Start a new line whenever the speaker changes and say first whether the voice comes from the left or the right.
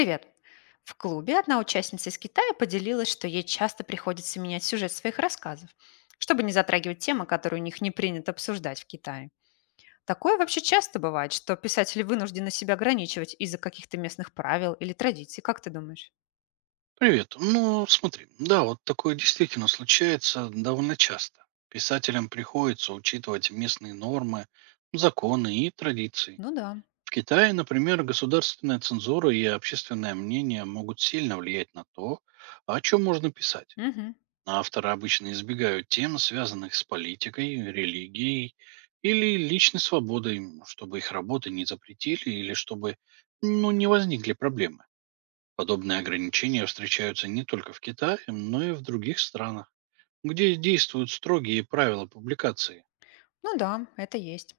left: Привет. В клубе одна участница из Китая поделилась, что ей часто приходится менять сюжет своих рассказов, чтобы не затрагивать темы, которые у них не принято обсуждать в Китае. Такое вообще часто бывает, что писатели вынуждены себя ограничивать из-за каких-то местных правил или традиций. Как ты думаешь?
right: Привет. Ну, смотри, да, вот такое действительно случается довольно часто. Писателям приходится учитывать местные нормы, законы и традиции.
left: Ну да.
right: В Китае, например, государственная цензура и общественное мнение могут сильно влиять на то, о чем можно писать.
left: Мгм.
right: Авторы обычно избегают тем, связанных с политикой, религией или личной свободой, чтобы их работы не запретили или чтобы ну, не возникли проблемы. Подобные ограничения встречаются не только в Китае, но и в других странах, где действуют строгие правила публикации.
left: Ну да, это есть.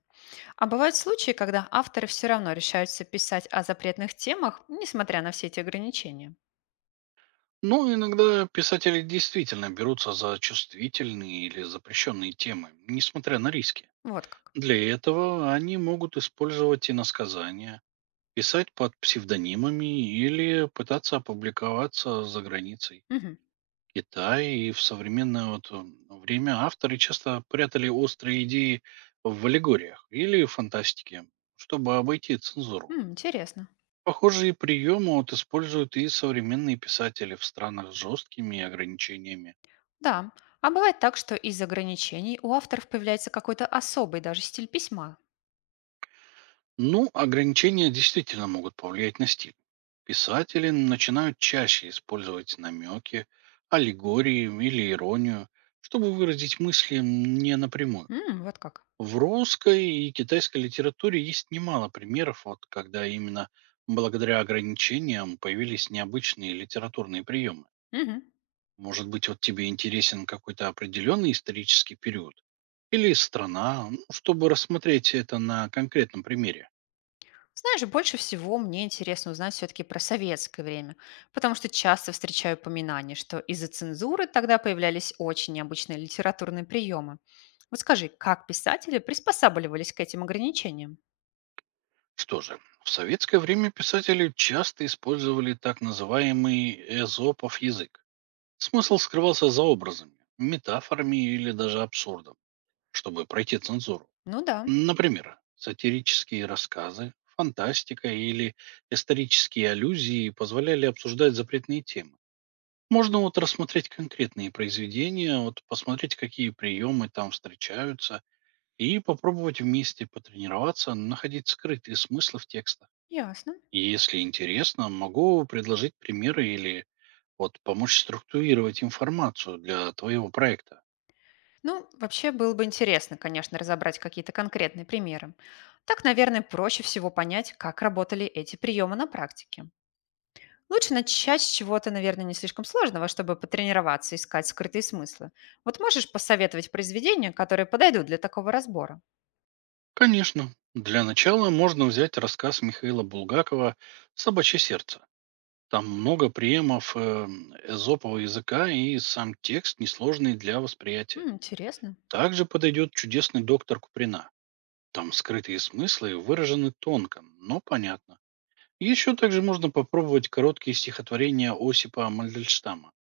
left: А бывают случаи, когда авторы все равно решаются писать о запретных темах, несмотря на все эти ограничения.
right: Но иногда писатели действительно берутся за чувствительные или запрещенные темы, несмотря на риски.
left: Вот как.
right: Для этого они могут использовать иносказания, писать под псевдонимами или пытаться опубликоваться за границей.
left: Мгм.
right: Китае и в современное время авторы часто прятали острые идеи в аллегориях или фантастике, чтобы обойти цензуру.
left: М, интересно.
right: Похожие приемы вот используют и современные писатели в странах с жесткими ограничениями.
left: Да, а бывает так, что из ограничений у авторов появляется какой-то особый даже стиль письма.
right: Ну, ограничения действительно могут повлиять на стиль. Писатели начинают чаще использовать намеки, аллегории или иронию, чтобы выразить мысли не напрямую.
left: М, вот как.
right: В русской и китайской литературе есть немало примеров, вот, когда именно благодаря ограничениям появились необычные литературные приемы.
left: Мгм.
right: Может быть, вот тебе интересен какой-то определенный исторический период или страна, ну, чтобы рассмотреть это на конкретном примере.
left: Знаешь, больше всего мне интересно узнать все-таки про советское время, потому что часто встречаю упоминания, что из-за цензуры тогда появлялись очень необычные литературные приемы. Вот скажи, как писатели приспосабливались к этим ограничениям?
right: Что же, в советское время писатели часто использовали так называемый эзопов язык. Смысл скрывался за образами, метафорами или даже абсурдом, чтобы пройти цензуру.
left: Ну да,
right: Например, сатирические рассказы, фантастика или исторические аллюзии позволяли обсуждать запретные темы. Можно вот рассмотреть конкретные произведения, вот посмотреть, какие приемы там встречаются, и попробовать вместе потренироваться, находить скрытые смыслы в текстах.
left: ясно.
right: И если интересно, могу предложить примеры или вот помочь структурировать информацию для твоего проекта.
left: Ну, вообще было бы интересно, конечно, разобрать какие-то конкретные примеры. Так, наверное, проще всего понять, как работали эти приемы на практике. Лучше начать с чего-то, наверное, не слишком сложного, чтобы потренироваться, искать скрытые смыслы. Вот можешь посоветовать произведения, которые подойдут для такого разбора?
right: Конечно, для начала можно взять рассказ Михаила Булгакова «Собачье сердце». Там много приемов эзопового языка и сам текст несложный для восприятия.
left: М, интересно.
right: Также подойдет чудесный доктор Куприна. Там скрытые смыслы выражены тонко, но понятно. Еще также можно попробовать короткие стихотворения Осипа Мандельштама,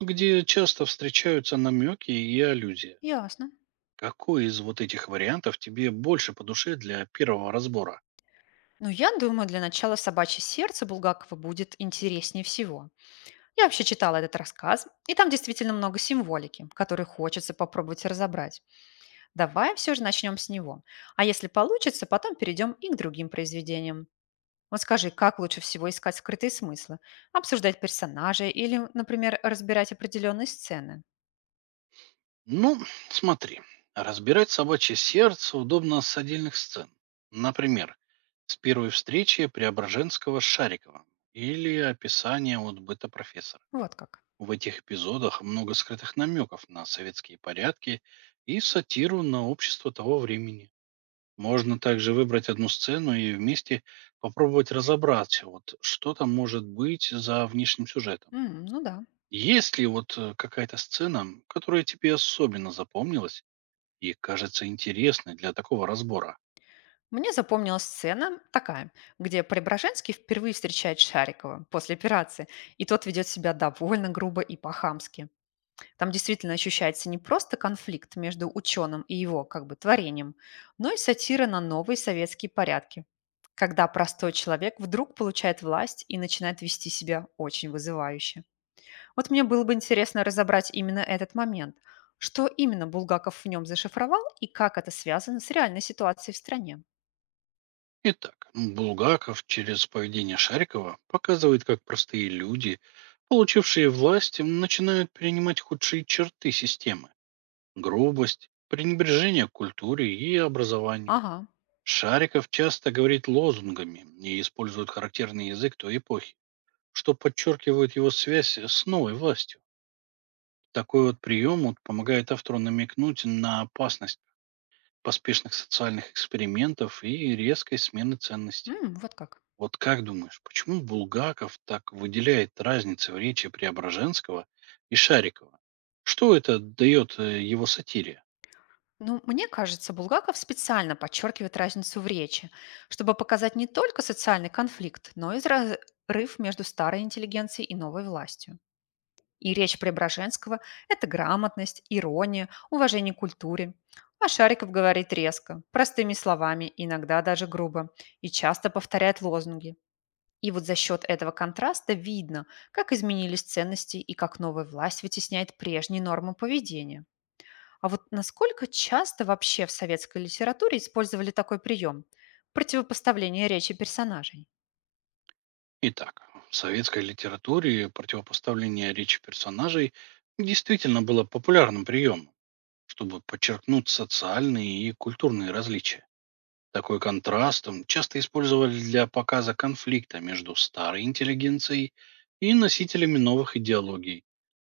right: где часто встречаются намеки и аллюзии.
left: Ясно.
right: Какой из вот этих вариантов тебе больше по душе для первого разбора?
left: Ну, я думаю, для начала «Собачье сердце» Булгакова будет интереснее всего. Я вообще читала этот рассказ, и там действительно много символики, которые хочется попробовать разобрать. Давай все же начнем с него. А если получится, потом перейдем и к другим произведениям. Вот скажи, как лучше всего искать скрытые смыслы? Обсуждать персонажей или, например, разбирать определенные сцены?
right: Ну, смотри, разбирать собачье сердце удобно с отдельных сцен. Например, с первой встречи Преображенского с Шариковым или описание от быта профессора.
left: Вот как.
right: В этих эпизодах много скрытых намеков на советские порядки и сатиру на общество того времени. Можно также выбрать одну сцену и вместе попробовать разобраться, вот что там может быть за внешним сюжетом.
left: М, ну да.
right: Есть ли какая-то сцена, которая тебе особенно запомнилась, и кажется интересной для такого разбора.
left: Мне запомнилась сцена такая, где Преображенский впервые встречает Шарикова после операции, и тот ведет себя довольно грубо и по-хамски. Там действительно ощущается не просто конфликт между ученым и его как бы творением, но и сатира на новые советские порядки, когда простой человек вдруг получает власть и начинает вести себя очень вызывающе. Вот мне было бы интересно разобрать именно этот момент. Что именно Булгаков в нем зашифровал и как это связано с реальной ситуацией в стране?
right: Итак, Булгаков через поведение Шарикова показывает, как простые люди, получившие власть, начинают принимать худшие черты системы. Грубость, пренебрежение к культуре и образованию.
left: Ага.
right: Шариков часто говорит лозунгами и использует характерный язык той эпохи, что подчеркивает его связь с новой властью. Такой вот прием вот помогает автору намекнуть на опасность поспешных социальных экспериментов и резкой смены ценностей.
left: М, вот как.
right: Вот как думаешь, почему Булгаков так выделяет разницы в речи Преображенского и Шарикова? Что это дает его сатире?
left: Ну, мне кажется, Булгаков специально подчеркивает разницу в речи, чтобы показать не только социальный конфликт, но и разрыв между старой интеллигенцией и новой властью. И речь Преображенского — это грамотность, ирония, уважение к культуре. А Шариков говорит резко, простыми словами, иногда даже грубо, и часто повторяет лозунги. И вот за счет этого контраста видно, как изменились ценности и как новая власть вытесняет прежние нормы поведения. А вот насколько часто вообще в советской литературе использовали такой прием? Противопоставление речи персонажей.
right: Итак, в советской литературе противопоставление речи персонажей действительно было популярным приемом, чтобы подчеркнуть социальные и культурные различия. Такой контраст часто использовали для показа конфликта между старой интеллигенцией и носителями новых идеологий.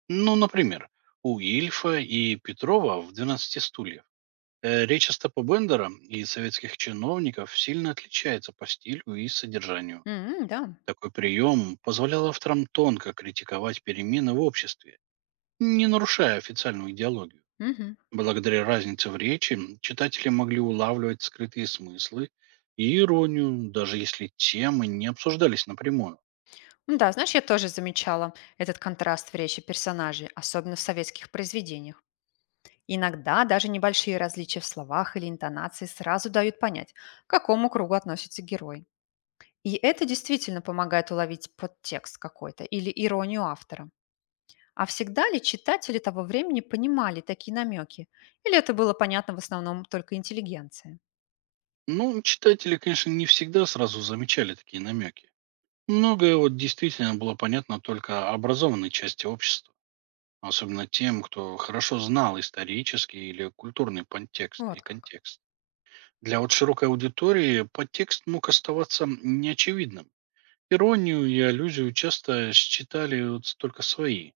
right: Ну, например, у Ильфа и Петрова в «Двенадцати стульях» речь Остапа Бендера и советских чиновников сильно отличается по стилю и содержанию.
left: М, да.
right: Такой прием позволял авторам тонко критиковать перемены в обществе, не нарушая официальную идеологию.
left: Мгм.
right: Благодаря разнице в речи читатели могли улавливать скрытые смыслы и иронию, даже если темы не обсуждались напрямую.
left: Ну да, знаешь, я тоже замечала этот контраст в речи персонажей, особенно в советских произведениях. Иногда даже небольшие различия в словах или интонации сразу дают понять, к какому кругу относится герой. И это действительно помогает уловить подтекст какой-то или иронию автора. А всегда ли читатели того времени понимали такие намеки? Или это было понятно в основном только интеллигенции?
right: Ну, читатели, конечно, не всегда сразу замечали такие намеки. Многое вот действительно было понятно только образованной части общества, особенно тем, кто хорошо знал исторический или культурный подтекст
left: Вот
right: и
left: как.
right: контекст. Для вот широкой аудитории подтекст мог оставаться неочевидным. Иронию и аллюзию часто считали вот только свои,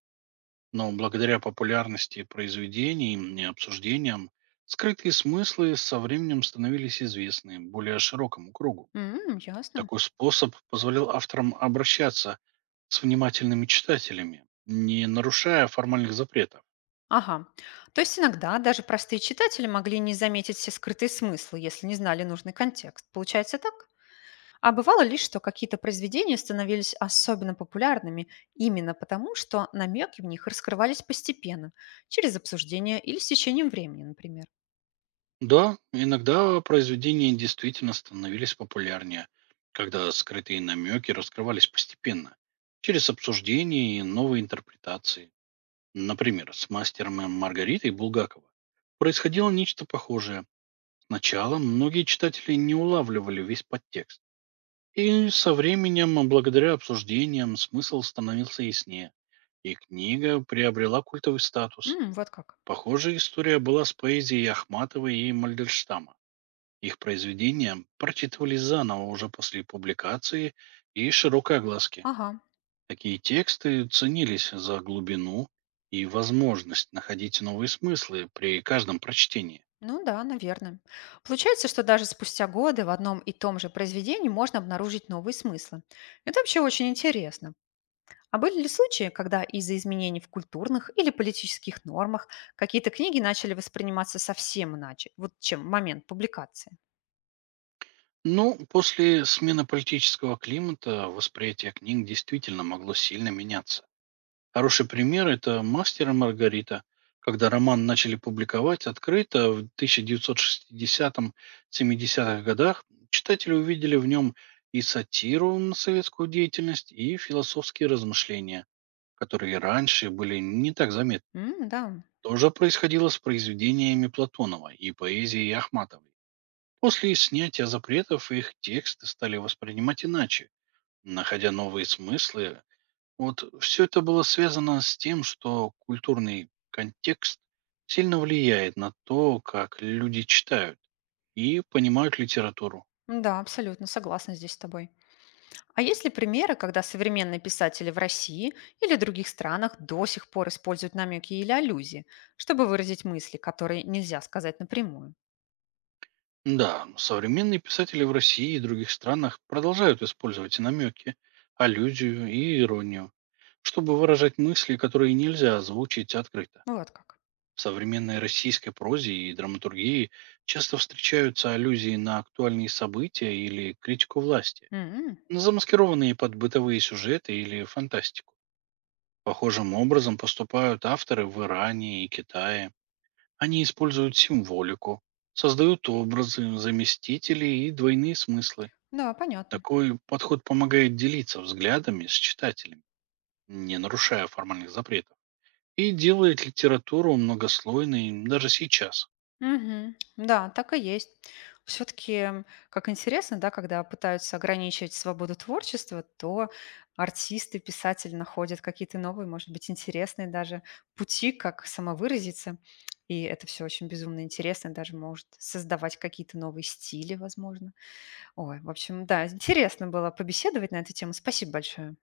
right: но благодаря популярности произведений и обсуждениям, скрытые смыслы со временем становились известны более широкому кругу.
left: М, ясно.
right: Такой способ позволял авторам обращаться с внимательными читателями, не нарушая формальных запретов.
left: Ага. То есть иногда даже простые читатели могли не заметить все скрытые смыслы, если не знали нужный контекст. Получается так? А бывало ли, что какие-то произведения становились особенно популярными именно потому, что намеки в них раскрывались постепенно, через обсуждение или с течением времени, например.
right: Да, иногда произведения действительно становились популярнее, когда скрытые намеки раскрывались постепенно, через обсуждения и новые интерпретации. Например, с мастером и Маргаритой Булгакова происходило нечто похожее. Сначала многие читатели не улавливали весь подтекст. И со временем, благодаря обсуждениям, смысл становился яснее. И книга приобрела культовый статус.
left: М, вот как.
right: Похожая история была с поэзией Ахматовой и Мальдельштама. Их произведения прочитывались заново уже после публикации и широкой огласки.
left: Ага.
right: Такие тексты ценились за глубину и возможность находить новые смыслы при каждом прочтении.
left: Ну да, наверное. Получается, что даже спустя годы в одном и том же произведении можно обнаружить новые смыслы. Это вообще очень интересно. А были ли случаи, когда из-за изменений в культурных или политических нормах какие-то книги начали восприниматься совсем иначе, вот чем в момент публикации?
right: Но после смены политического климата восприятие книг действительно могло сильно меняться. Хороший пример — это «Мастер и Маргарита», когда роман начали публиковать открыто в тысяча девятьсот 70 семидесятых годах, читатели увидели в нем и сатиру на советскую деятельность, и философские размышления, которые раньше были не так заметны.
left: М, да,
right: То же происходило с произведениями Платонова и поэзией Ахматовой. После снятия запретов их тексты стали воспринимать иначе, находя новые смыслы. Вот все это было связано с тем, что культурный контекст сильно влияет на то, как люди читают и понимают литературу.
left: да, абсолютно согласна здесь с тобой. А есть ли примеры, когда современные писатели в России или других странах до сих пор используют намеки или аллюзии, чтобы выразить мысли, которые нельзя сказать напрямую?
right: Да, современные писатели в России и других странах продолжают использовать намеки, аллюзию и иронию, чтобы выражать мысли, которые нельзя озвучить открыто.
left: Ну, вот как.
right: В современной российской прозе и драматургии часто встречаются аллюзии на актуальные события или критику власти,
left: М.
right: замаскированные под бытовые сюжеты или фантастику. Похожим образом поступают авторы в Иране и Китае. Они используют символику, создают образы, заместители и двойные смыслы.
left: Да, понятно.
right: Такой подход помогает делиться взглядами с читателями, не нарушая формальных запретов, и делает литературу многослойной даже сейчас.
left: Мгм. Да, так и есть. Все-таки, как интересно, да, когда пытаются ограничивать свободу творчества, то артисты, писатели находят какие-то новые, может быть, интересные даже пути, как самовыразиться. И это все очень безумно интересно, даже может создавать какие-то новые стили, возможно. Ой, в общем, да, интересно было побеседовать на эту тему. Спасибо большое.